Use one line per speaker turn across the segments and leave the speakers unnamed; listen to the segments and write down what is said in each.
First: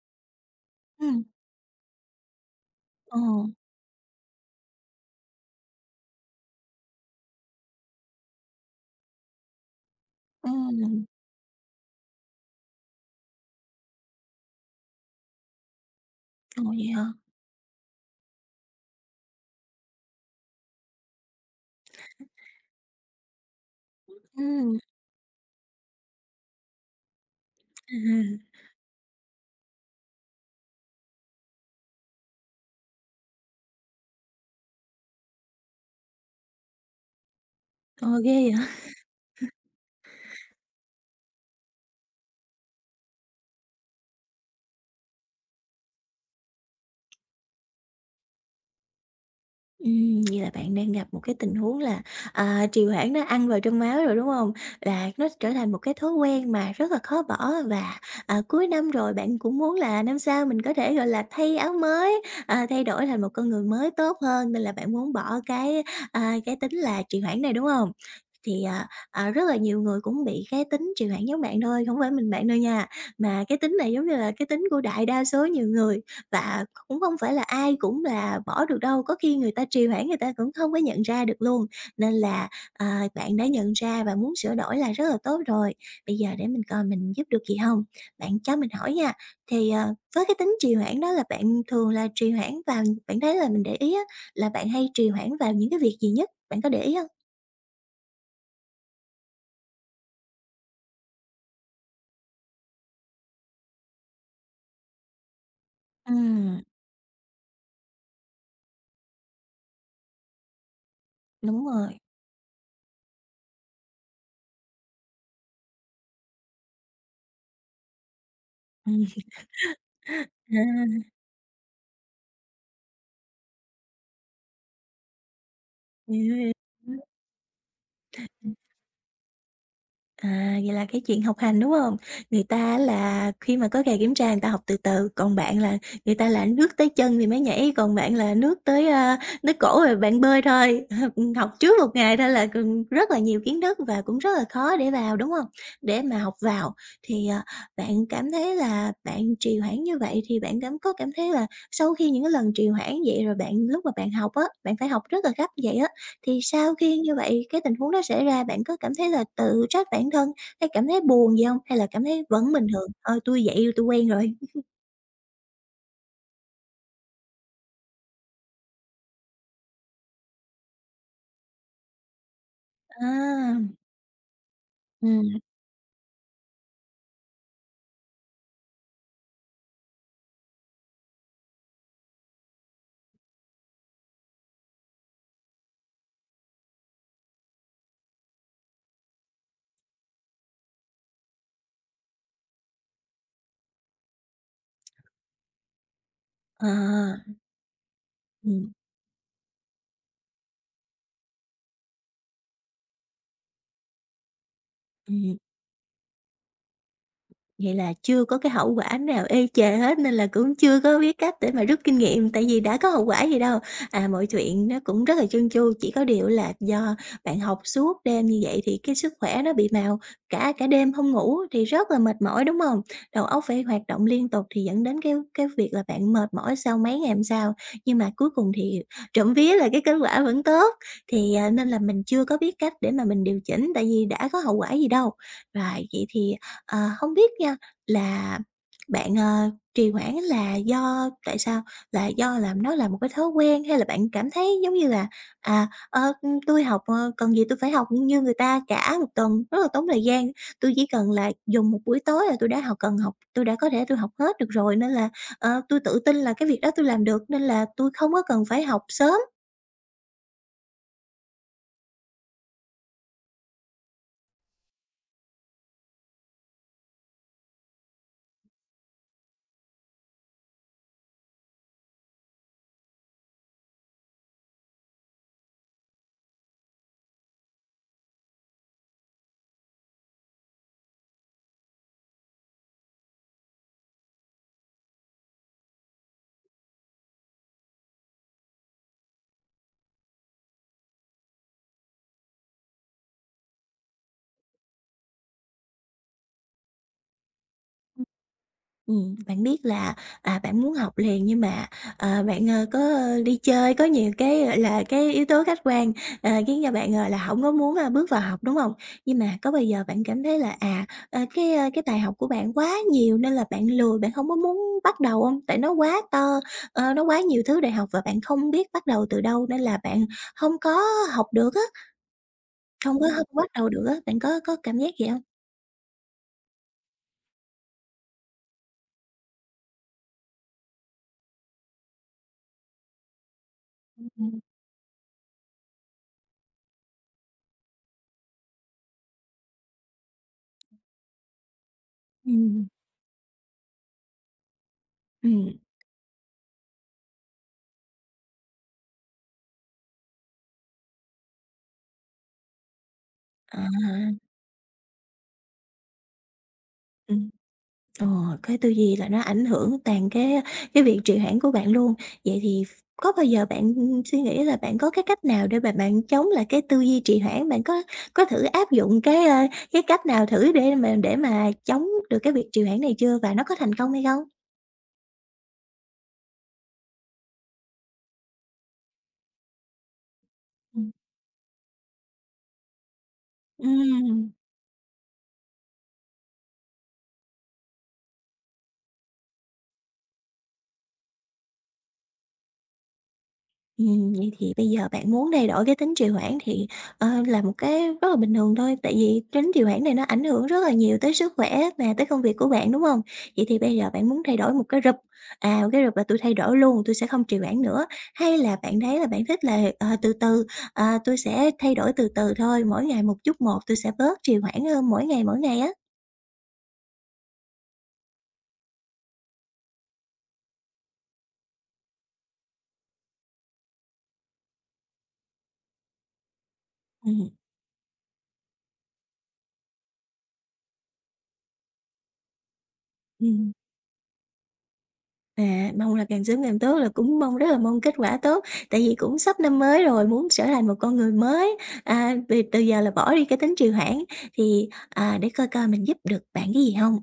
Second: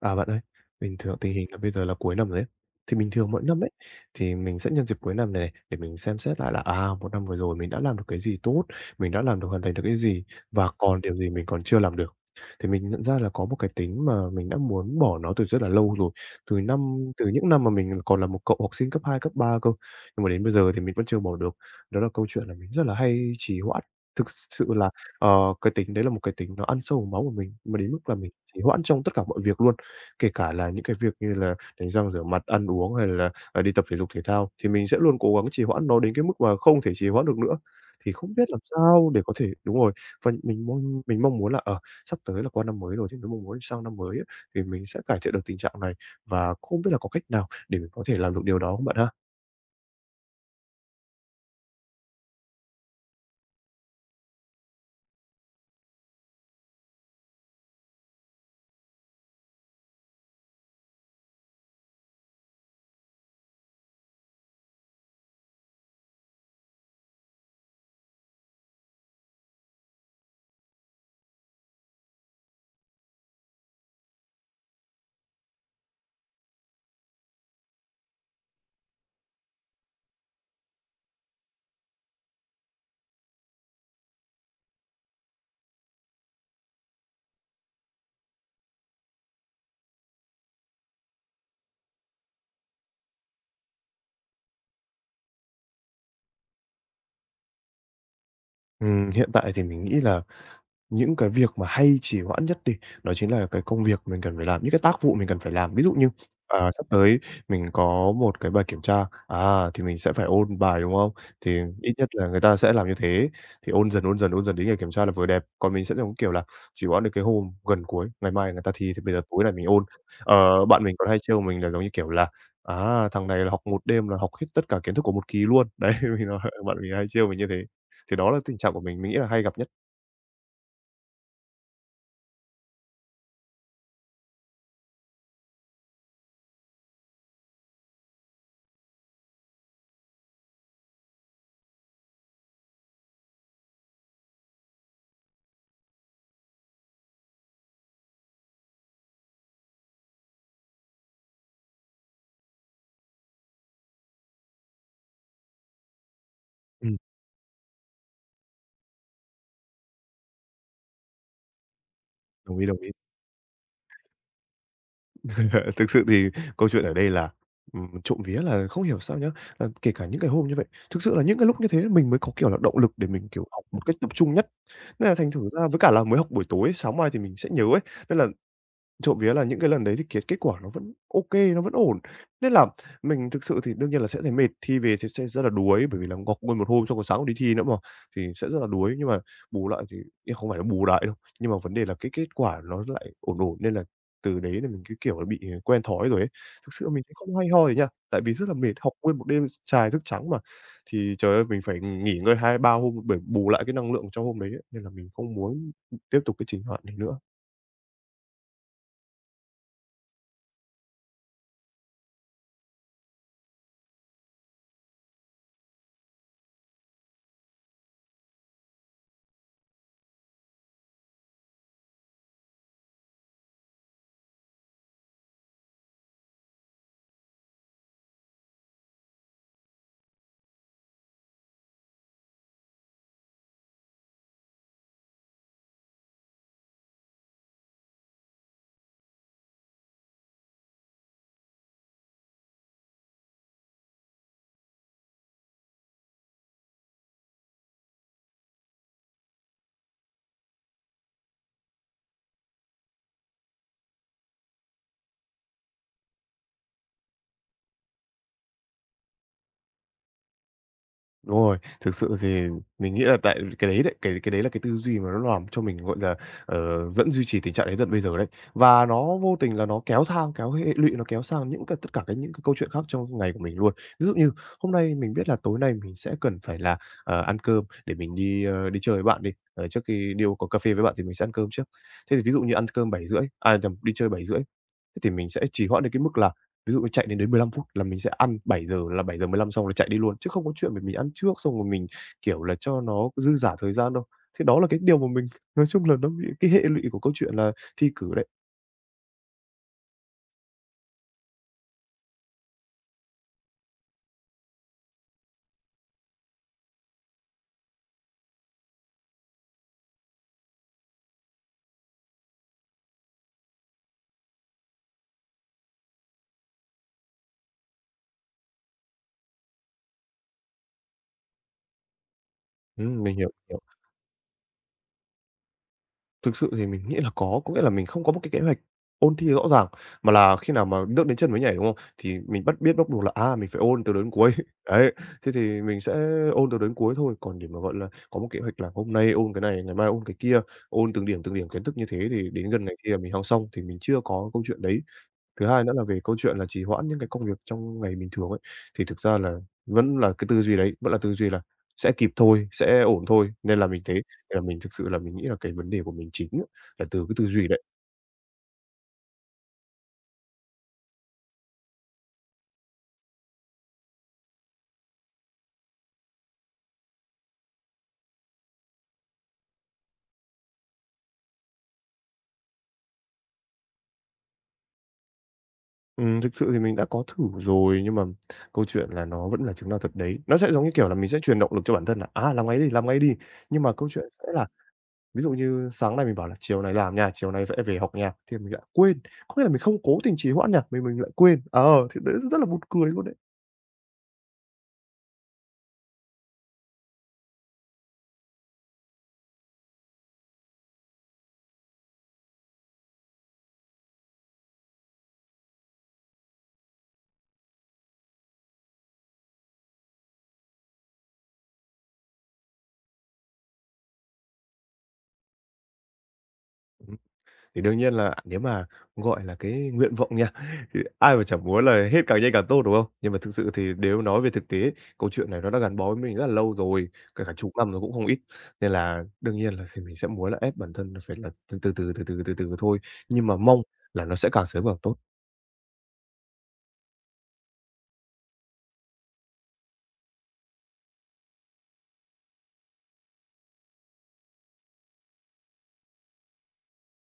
À, bạn ơi, bình thường
Ừm,
tình hình là bây giờ là cuối năm rồi ấy. Thì bình
ờ,
thường mỗi năm ấy, thì mình sẽ nhân dịp cuối năm này này để mình xem xét lại là, à, một năm vừa rồi mình đã làm được cái gì tốt, mình đã làm được hoàn thành được cái gì và còn
ừm,
điều gì mình còn chưa làm được. Thì mình nhận ra là có một cái tính mà mình đã muốn bỏ nó từ rất là lâu rồi,
ồ, vậy hả?
từ những năm mà mình còn là một cậu học sinh cấp 2 cấp 3 cơ, nhưng mà đến bây giờ thì mình vẫn chưa bỏ được. Đó là câu chuyện là mình rất là hay trì hoãn. Thực sự
Ừm,
là, cái tính đấy là một cái tính nó ăn sâu vào máu của mình, mà đến mức là mình
à,
trì hoãn trong tất cả mọi việc luôn. Kể cả là những cái việc như là đánh răng rửa mặt, ăn uống hay là, à, đi tập thể dục thể thao, thì mình sẽ luôn cố gắng trì hoãn nó đến cái mức mà không thể trì hoãn được nữa.
ờ,
Thì không biết
ghê
làm
vậy?
sao để có thể đúng rồi, và mình mong muốn là, ở sắp tới là qua năm mới rồi thì mình mong muốn sang năm mới á, thì mình sẽ cải thiện được tình trạng này, và không biết là có cách nào để mình có thể làm được điều đó không bạn ha?
Vậy là bạn đang gặp một cái tình huống là, à, trì hoãn nó ăn vào trong máu rồi, đúng hông? Là nó trở thành một cái thói quen mà rất là khó bỏ và, à, cuối năm rồi bạn cũng muốn là năm sau mình có thể, gọi là, thay áo mới, à, thay đổi thành một con người mới tốt hơn, nên là bạn muốn bỏ cái, à, cái tính là trì hoãn này, đúng hông? Thì, à, rất là nhiều người cũng bị cái tính trì hoãn giống bạn thôi, không phải mình bạn đâu nha, mà cái tính này giống như là cái tính của đại đa số nhiều người và cũng không phải là ai cũng là bỏ được đâu, có khi người ta trì hoãn người ta cũng không có nhận ra được luôn. Nên là, à, bạn đã nhận ra và muốn sửa đổi là rất là tốt rồi. Bây giờ để mình coi mình giúp được gì hông? Bạn cho mình hỏi nha, thì, ờ, với cái tính trì hoãn đó là bạn thường là trì hoãn vào bạn thấy là mình để ý á, là bạn hay trì hoãn vào những cái việc gì nhất? Bạn có để ý không?
Hiện tại thì mình nghĩ là những cái việc mà hay trì hoãn nhất đi, đó chính là cái công việc mình cần phải làm, những cái tác vụ mình cần phải làm. Ví dụ như,
Ừm.
à, sắp tới mình có một cái bài kiểm tra, à, thì mình sẽ phải ôn bài, đúng không? Thì
Đúng
ít
rồi,
nhất là người ta sẽ làm như thế, thì ôn dần, ôn dần, ôn dần đến ngày kiểm tra là vừa đẹp. Còn mình sẽ giống kiểu là chỉ hoãn được cái hôm gần cuối, ngày mai người ta thi thì
ừm,
bây giờ tối nay mình ôn. Ờ, bạn mình còn
à,
hay trêu mình là giống như kiểu là "À, thằng này là học một đêm là học hết tất cả kiến thức của một kỳ luôn." Đấy, mình
hiểu,
nói
hiểu.
bạn mình hay trêu mình như thế. Thì đó là tình trạng của mình nghĩ là hay gặp nhất.
À, vậy là cái chuyện học hành, đúng hông? Người ta á là khi mà có kỳ kiểm tra người ta học từ từ, còn bạn là người ta là nước tới chân thì mới nhảy, còn bạn là nước tới, a, tới cổ rồi bạn bơi thôi. Học trước một ngày thôi là cần rất là nhiều kiến thức và cũng rất là khó để vào, đúng hông? Để mà học vào thì, ờ, bạn cảm thấy là bạn trì hoãn như vậy thì bạn có cảm thấy là sau khi những cái lần trì hoãn vậy rồi bạn lúc mà bạn học á, bạn phải học rất là gấp vậy á? Thì sau
Ừm,
khi như vậy cái tình huống đó xảy ra, bạn có cảm thấy là tự trách bản thân, hay cảm thấy buồn gì không? Hay là cảm thấy vẫn
đồng ý,
bình
đồng
thường,
ý.
"Ờ, tôi vậy, tôi quen rồi."?
Thực sự thì câu chuyện ở đây là, trộm vía là không hiểu sao nhá, là kể cả những cái hôm như vậy, thực sự là những cái lúc như thế mình mới có, kiểu là, động lực để mình, kiểu, học
À,
một cách tập trung nhất. Nên là thành
ừ
thử ra với cả là mới học buổi tối, sáng mai thì mình sẽ nhớ ấy, nên là trộm vía là những cái lần đấy thì kết kết quả nó vẫn ok, nó vẫn ổn. Nên là mình thực sự thì đương nhiên là sẽ thấy mệt, thi về thì sẽ rất là đuối, bởi vì là ngọc nguyên một hôm xong còn sáng còn đi thi nữa mà, thì sẽ rất là đuối. Nhưng mà bù lại thì ý không phải là bù lại đâu, nhưng mà vấn đề là cái kết quả nó lại ổn ổn, nên là từ đấy là mình cứ, kiểu là, bị quen thói rồi ấy. Thực sự mình thấy
à,
không hay ho gì nha, tại vì rất là
ừ
mệt, học nguyên một đêm s chài thức trắng mà, thì trời ơi, mình phải nghỉ ngơi hai ba hôm để bù lại cái năng lượng cho hôm đấy ấy, nên là mình không
ừm.
muốn tiếp tục cái trình hoạn này nữa.
Vậy là chưa có cái hậu quả nào ê chề hết nên là cũng chưa có biết cách để mà rút kinh nghiệm, tại vì đã có hậu quả gì đâu. À, mọi chuyện nó cũng rất là trơn tru, chỉ có điều là do bạn học suốt đêm như vậy thì cái sức khỏe nó bị mào, cả cả đêm không ngủ thì rất là mệt mỏi, đúng không? Đầu óc phải hoạt động liên tục thì dẫn đến cái việc là bạn mệt mỏi sau mấy ngày hôm sau, nhưng mà cuối cùng thì trộm vía là cái kết quả vẫn tốt, thì, à, nên là mình chưa có biết cách để mà mình điều chỉnh tại vì đã có hậu quả gì đâu. Rồi, vậy thì ờ, hông biết nha là bạn, ờ, trì hoãn là do tại sao? Là do làm nó là một cái thói quen hay là bạn cảm thấy giống như là, à, ờ, "Tui học, ờ, cần gì tôi phải học như người ta cả một tuần rất là tốn thời gian, tôi chỉ cần là dùng một buổi tối là tôi đã học cần học tôi đã có thể tôi học hết được rồi, nên là, ờ, tui tự tin là cái việc đó tôi làm được nên là tôi không có cần phải học sớm."
Đúng rồi, thực sự thì mình nghĩ là tại cái đấy đấy, cái đấy là cái tư duy mà nó làm cho mình, gọi là, vẫn duy trì tình trạng đấy tận bây giờ đấy. Và nó vô tình là nó kéo thang kéo hệ lụy, nó kéo sang những cái tất cả cái những cái câu chuyện khác trong ngày của mình luôn. Ví dụ như hôm nay mình biết là tối nay mình sẽ cần phải là, ờ, ăn cơm để mình đi, ơ, đi chơi với bạn đi, ờ, trước khi đi uống có cà phê với bạn thì mình sẽ ăn cơm trước. Thế thì ví dụ như ăn cơm bảy rưỡi à, nhầm, đi chơi bảy rưỡi. Thế thì mình sẽ trì hoãn đến cái mức là ví dụ như chạy đến đấy 15 phút là mình sẽ ăn bảy giờ là 7:15 xong là chạy đi luôn, chứ không có chuyện mà mình ăn trước xong rồi mình, kiểu là, cho nó dư dả thời gian đâu. Thế đó là cái điều mà mình nói chung là nó bị cái hệ lụy của câu chuyện là thi cử đấy.
Bạn biết là, à, bạn muốn học liền nhưng mà, ờ, bạn, ờ, có, ơ, đi chơi, có nhiều cái, gọi là, cái yếu tố khách quan, ờ, khiến cho bạn, ờ, là không có muốn, a, bước vào học, đúng không? Nhưng mà có bao giờ bạn cảm thấy là, à, ờ, cái, ơ, cái bài học của bạn quá nhiều nên là bạn lười, bạn không có muốn bắt đầu không? Tại nó quá to, ờ, nó quá nhiều thứ để học và bạn không biết bắt đầu từ đâu nên là bạn không có học được á, không có
Mình
hông
hiểu,
bắt
hiểu.
đầu được á, bạn có cảm giác gì không?
Thực sự thì mình nghĩ là có nghĩa là mình không có một cái kế hoạch ôn thi rõ ràng, mà là khi nào mà nước đến chân mới nhảy, đúng không? Thì mình bắt biết bắt buộc là, à, mình phải ôn từ đầu đến cuối.
Ừm,
Đấy, thế thì mình sẽ ôn từ đầu đến cuối thôi, còn để mà, gọi là, có một kế hoạch là hôm nay ôn cái này, ngày mai ôn cái kia, ôn từng điểm kiến thức như thế thì đến gần
ừm.
ngày thi là mình học xong thì mình chưa có câu chuyện đấy. Thứ
Ừm,
hai nữa là về câu chuyện là trì hoãn những cái công việc trong ngày bình thường ấy, thì thực ra là vẫn là cái tư duy đấy, vẫn là tư duy là "Sẽ kịp thôi, sẽ ổn thôi." Nên
à,
là mình thấy là mình thực sự là mình nghĩ là cái vấn đề của mình chính á, là từ cái tư duy đấy.
ờ, cái tư duy là nó ảnh hưởng toàn cái việc trì hoãn của bạn luôn. Vậy thì có bao giờ bạn, suy nghĩ là bạn có cái cách nào để mà bạn chống lại cái tư duy trì hoãn? Bạn có thử áp dụng cái, ơ, cái cách nào thử để mà chống được cái việc trì hoãn này chưa và nó có thành công hay không?
Thực sự thì mình đã có thử rồi, nhưng mà câu chuyện là nó vẫn là chứng nào thật đấy. Nó sẽ giống như kiểu
Ừm.
là mình sẽ truyền động lực cho bản thân là "À, làm ngay đi, làm ngay đi!" Nhưng mà câu chuyện sẽ là ví dụ như sáng nay mình bảo là "Chiều này làm nha, chiều nay sẽ về học nha", thì mình lại quên. Có nghĩa là mình không cố tình trì hoãn nha, mình lại quên. Ờ, thì đấy rất là buồn cười luôn đấy.
Vậy thì bây giờ bạn muốn thay đổi cái tính trì hoãn thì, ờ, là một cái rất là bình thường thôi, tại vì tính trì hoãn này nó ảnh hưởng rất là nhiều tới sức khỏe và tới công việc của bạn, đúng không? Vậy thì bây giờ bạn muốn thay đổi một cái rụp, à, một cái rụp là "tôi thay đổi luôn, tôi sẽ không trì hoãn nữa." Hay là bạn thấy là bạn thích là, ờ, từ từ, à, "Tui sẽ thay đổi từ từ thôi, mỗi ngày một chút một, tôi sẽ bớt trì hoãn hơn mỗi ngày" á?
Thì đương nhiên là nếu mà, gọi là, cái nguyện vọng nha, thì ai mà chẳng muốn là hết càng nhanh càng tốt, đúng không? Nhưng mà thực sự thì nếu nói về thực tế, câu chuyện này nó đã gắn bó với mình rất là lâu rồi, kể
Ừm.
cả chục năm rồi cũng không ít, nên là đương nhiên là thì mình sẽ muốn là ép bản thân là phải là từ từ, từ từ, từ từ, từ thôi, nhưng mà
Ừm.
mong là nó sẽ càng sớm càng tốt.
À, mong là càng sớm càng tốt, là cũng mong rất là mong kết quả tốt, tại vì cũng sắp năm mới rồi, muốn trở thành một con người mới, à, vì từ giờ là bỏ đi cái tính trì hoãn. Thì, à, để coi coi mình giúp được bạn cái gì không?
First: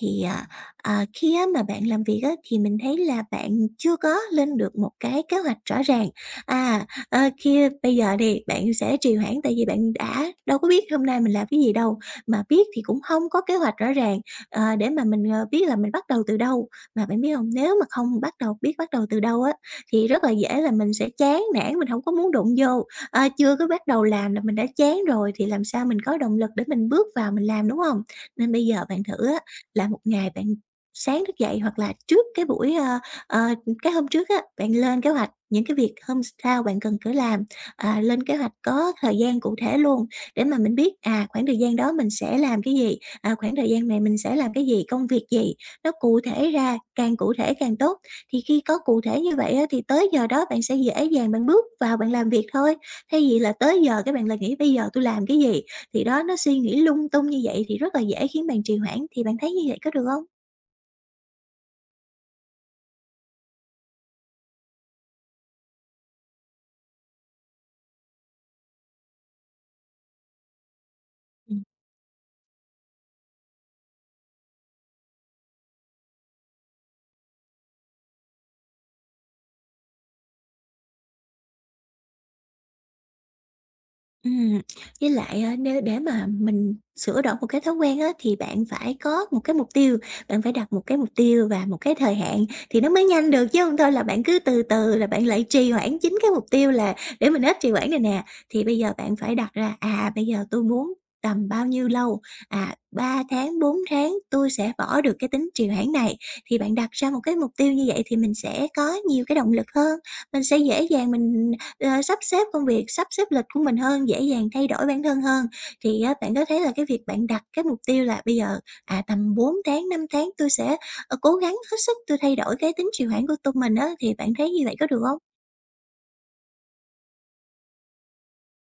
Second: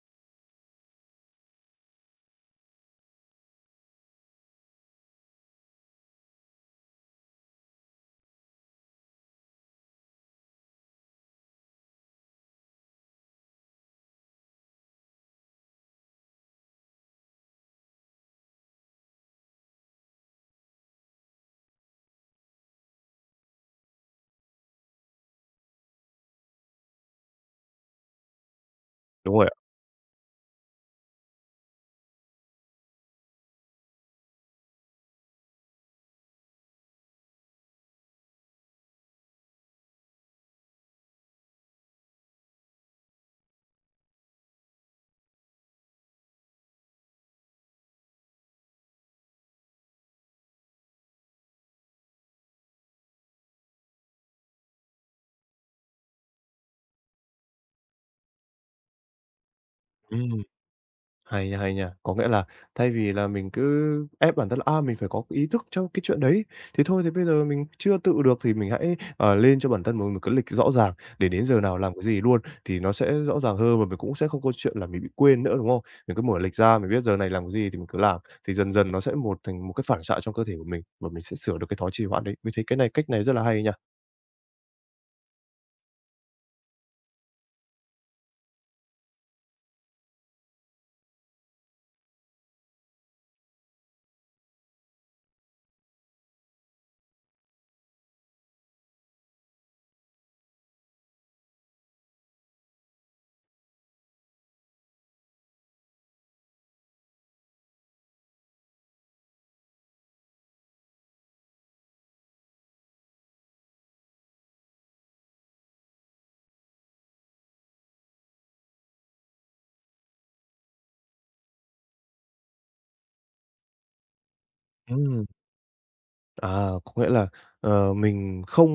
Thì, à, khi á mà bạn làm việc á, thì mình thấy là bạn chưa có lên được một cái kế hoạch rõ ràng. À, ờ, khi bây giờ thì bạn sẽ trì hoãn tại vì bạn đã đâu có biết hôm nay mình làm cái gì đâu, mà biết thì cũng không có kế hoạch rõ ràng, ờ, để mà mình, ờ, biết là mình bắt đầu từ đâu. Mà bạn biết không nếu mà không bắt đầu biết bắt đầu từ đâu á, thì rất là dễ là mình sẽ chán nản, mình không có muốn đụng vô. Ờ, chưa có bắt đầu làm là mình đã chán rồi thì làm sao mình có động lực để mình bước vào mình làm, đúng không? Nên bây giờ bạn thử
Đúng
á,
rồi ạ.
là một ngày bạn sáng thức dậy hoặc là trước cái buổi, ơ, ờ, cái hôm trước á, bạn lên kế hoạch những cái việc hôm sau bạn cần phải làm, à, lên kế hoạch có thời gian cụ thể luôn để mà mình biết, à, khoảng thời gian đó mình sẽ làm cái gì, à, khoảng thời gian này mình sẽ làm cái gì, công việc gì nó cụ thể ra, càng cụ thể càng tốt. Thì khi có cụ thể như vậy á, thì tới giờ đó bạn sẽ dễ dàng bạn bước vào bạn làm việc thôi, thay vì là tới giờ các bạn lại nghĩ "Bây giờ tôi làm cái gì?" Thì đó, nó suy nghĩ lung tung như vậy thì rất là dễ khiến bạn trì hoãn, thì bạn thấy như vậy có được không?
Hay nha, hay nha. Có nghĩa là thay vì là mình cứ ép bản thân là, à, mình phải có ý thức cho cái chuyện đấy, thì thôi thì bây giờ mình chưa tự được thì mình hãy, ờ, lên cho bản thân mình một cái lịch rõ ràng để đến giờ nào làm cái gì luôn, thì nó sẽ rõ ràng hơn và mình cũng sẽ không có chuyện là mình bị quên nữa, đúng không? Mình cứ mở lịch ra, mình biết giờ này làm cái gì thì mình cứ làm, thì dần dần nó sẽ một thành một cái phản xạ trong cơ thể của mình và mình sẽ sửa được cái thói trì hoãn đấy. Mình thấy cái này cách này rất là hay nha.
Ừm, với lại, a, nếu để mà mình sửa đổi một cái thói quen á, thì bạn phải có một cái mục tiêu, bạn phải đặt một cái mục tiêu và một cái thời hạn thì nó mới nhanh được, chứ không thôi là bạn cứ từ từ là bạn lại trì hoãn chính cái mục tiêu là để mình hết trì hoãn này nè. Thì bây giờ bạn phải đặt ra, à, bây giờ tôi muốn tầm bao nhiêu lâu, à, 3 tháng, 4 tháng tôi sẽ bỏ được cái tính trì hoãn này. Thì bạn đặt ra một cái mục tiêu như vậy thì mình sẽ có nhiều cái động lực hơn, mình sẽ dễ dàng mình ờ, sắp xếp công việc, sắp xếp lịch của mình hơn, dễ dàng thay đổi bản thân hơn. Thì á, bạn có thấy là cái việc bạn đặt cái mục tiêu là bây giờ, à, tầm 4 tháng, 5 tháng tôi sẽ, ờ, cố gắng hết sức tôi thay đổi cái tính trì hoãn của tụi mình á, thì bạn thấy như vậy có được không?
Ừm. À, có nghĩa là, ờ, mình không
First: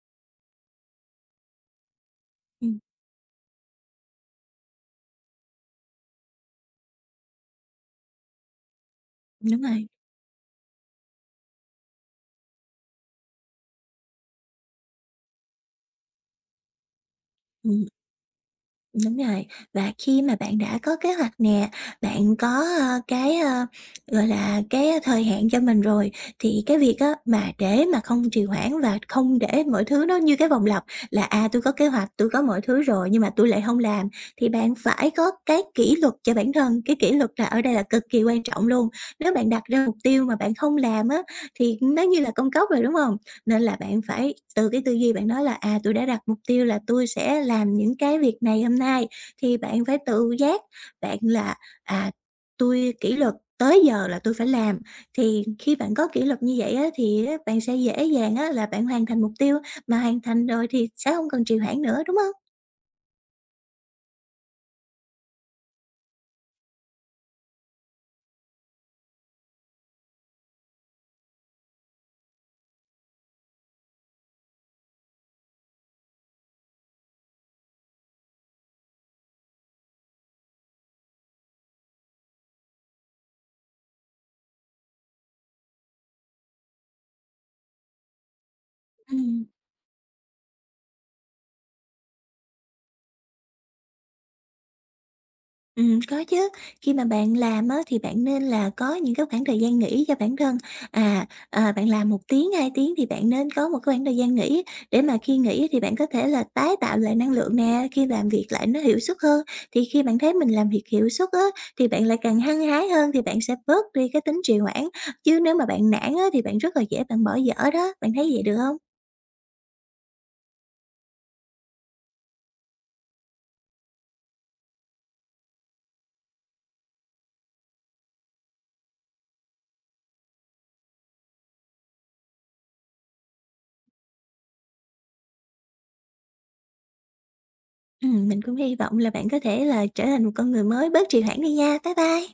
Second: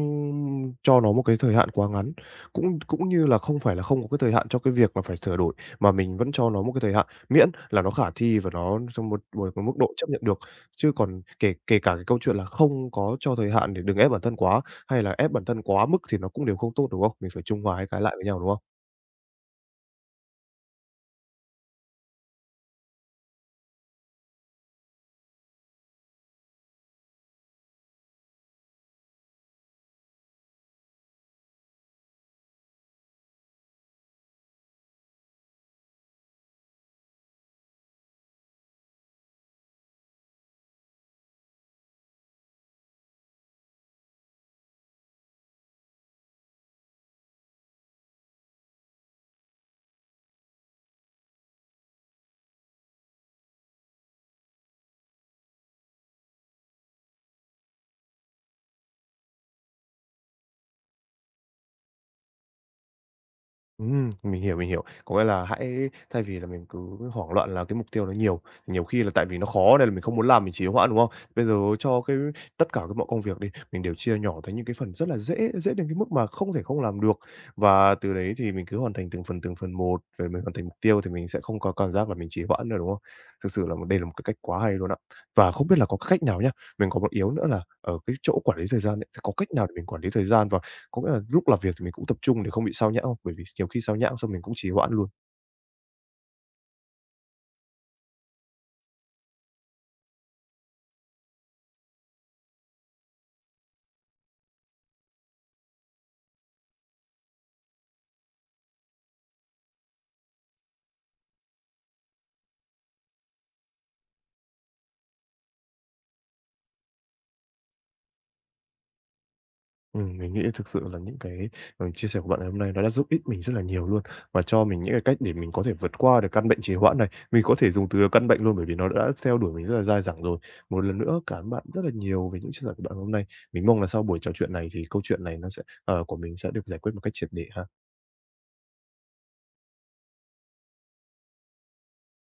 cho nó một cái thời hạn quá ngắn, cũng
Ừm,
cũng như là không phải là không có cái thời hạn cho cái việc là phải sửa đổi, mà mình vẫn cho nó một cái thời hạn, miễn là nó khả thi và nó trong một một
đúng
cái mức
rồi,
độ chấp nhận được. Chứ còn kể kể cả cái câu chuyện là không có cho thời hạn để đừng ép bản thân quá, hay là ép bản thân quá mức thì nó cũng đều không tốt, đúng không? Mình phải trung hòa
ừm.
hai cái lại với nhau, đúng không?
Đúng rồi, và khi mà bạn đã có kế hoạch nè, bạn có, ơ, cái, ơ, gọi là, cái thời hạn cho mình rồi, thì cái việc á mà để mà không trì hoãn và không để mọi thứ nó như cái vòng lặp là, à, "tôi có kế hoạch, tôi có mọi thứ rồi nhưng mà tôi lại không làm." Thì bạn phải có cái kỷ luật cho bản thân, cái kỷ luật là ở đây là cực kỳ quan trọng luôn. Nếu bạn đặt ra mục tiêu mà bạn không làm á, thì nó như là công cốc rồi, đúng không? Nên là bạn phải từ cái tư duy bạn nói là, à, "Tôi đã đặt mục tiêu là tôi sẽ làm những cái việc này hôm nay", thì bạn phải tự giác bạn là, à, "tôi kỷ luật, tới giờ là tôi phải làm." Thì khi bạn có kỷ luật như vậy á, thì á, bạn sẽ dễ dàng á là bạn hoàn thành mục tiêu, mà hoàn thành rồi thì sẽ không cần trì hoãn nữa, đúng không?
Mình hiểu, mình hiểu. Có nghĩa là hãy thay vì là mình cứ hoảng loạn là cái mục tiêu nó nhiều, thì nhiều khi là tại vì nó khó nên là mình không muốn làm, mình trì hoãn, đúng không? Bây giờ cho cái tất cả cái mọi công việc đi, mình đều chia nhỏ thành những cái phần rất là dễ, dễ đến cái mức mà không thể không làm được. Và từ đấy thì mình cứ hoàn thành từng phần một, rồi mình hoàn thành mục tiêu thì mình sẽ không có cảm giác là mình trì hoãn nữa, đúng không? Thực sự là đây là một cái cách quá hay luôn ạ. Và không biết là có cái cách nào nhá, mình có một yếu nữa là ở cái chỗ quản lý thời gian ấy, thì có
Ừm.
cách nào để mình quản lý thời gian và có nghĩa là lúc làm việc thì mình cũng tập trung để không bị sao nhãng? Bởi vì nhiều khi sao nhãng xong mình cũng trì hoãn luôn.
Có chứ. Khi mà bạn làm á, thì bạn nên là có những cái khoảng thời gian nghỉ cho bản thân. À, à, bạn làm một tiếng, 2 tiếng thì bạn nên có một cái khoảng thời gian nghỉ để mà khi nghỉ thì bạn có thể là tái tạo lại năng lượng nè, khi làm việc lại nó hiệu suất hơn. Thì khi bạn thấy mình làm việc hiệu suất á, thì bạn lại càng hăng hái hơn thì bạn sẽ bớt đi cái tính trì hoãn, chứ nếu mà bạn nản á, thì bạn rất là dễ bạn bỏ dở đó. Bạn thấy vậy được không?
Mình nghĩ thực sự là những cái, ờ, chia sẻ của bạn ngày hôm nay nó đã giúp ích mình rất là nhiều luôn, và cho mình những cái cách để mình có thể vượt qua được căn bệnh trì hoãn này. Mình có thể dùng từ là căn bệnh luôn bởi vì nó đã theo đuổi mình rất là dai dẳng rồi. Một lần nữa cảm ơn bạn rất là nhiều về những chia sẻ của bạn hôm nay. Mình mong là sau buổi trò chuyện này thì câu chuyện này nó sẽ của mình sẽ được giải quyết một cách triệt để ha.
Mình cũng hy vọng là bạn có thể là trở thành một con người mới bớt trì hoãn đi nha. Bye bye.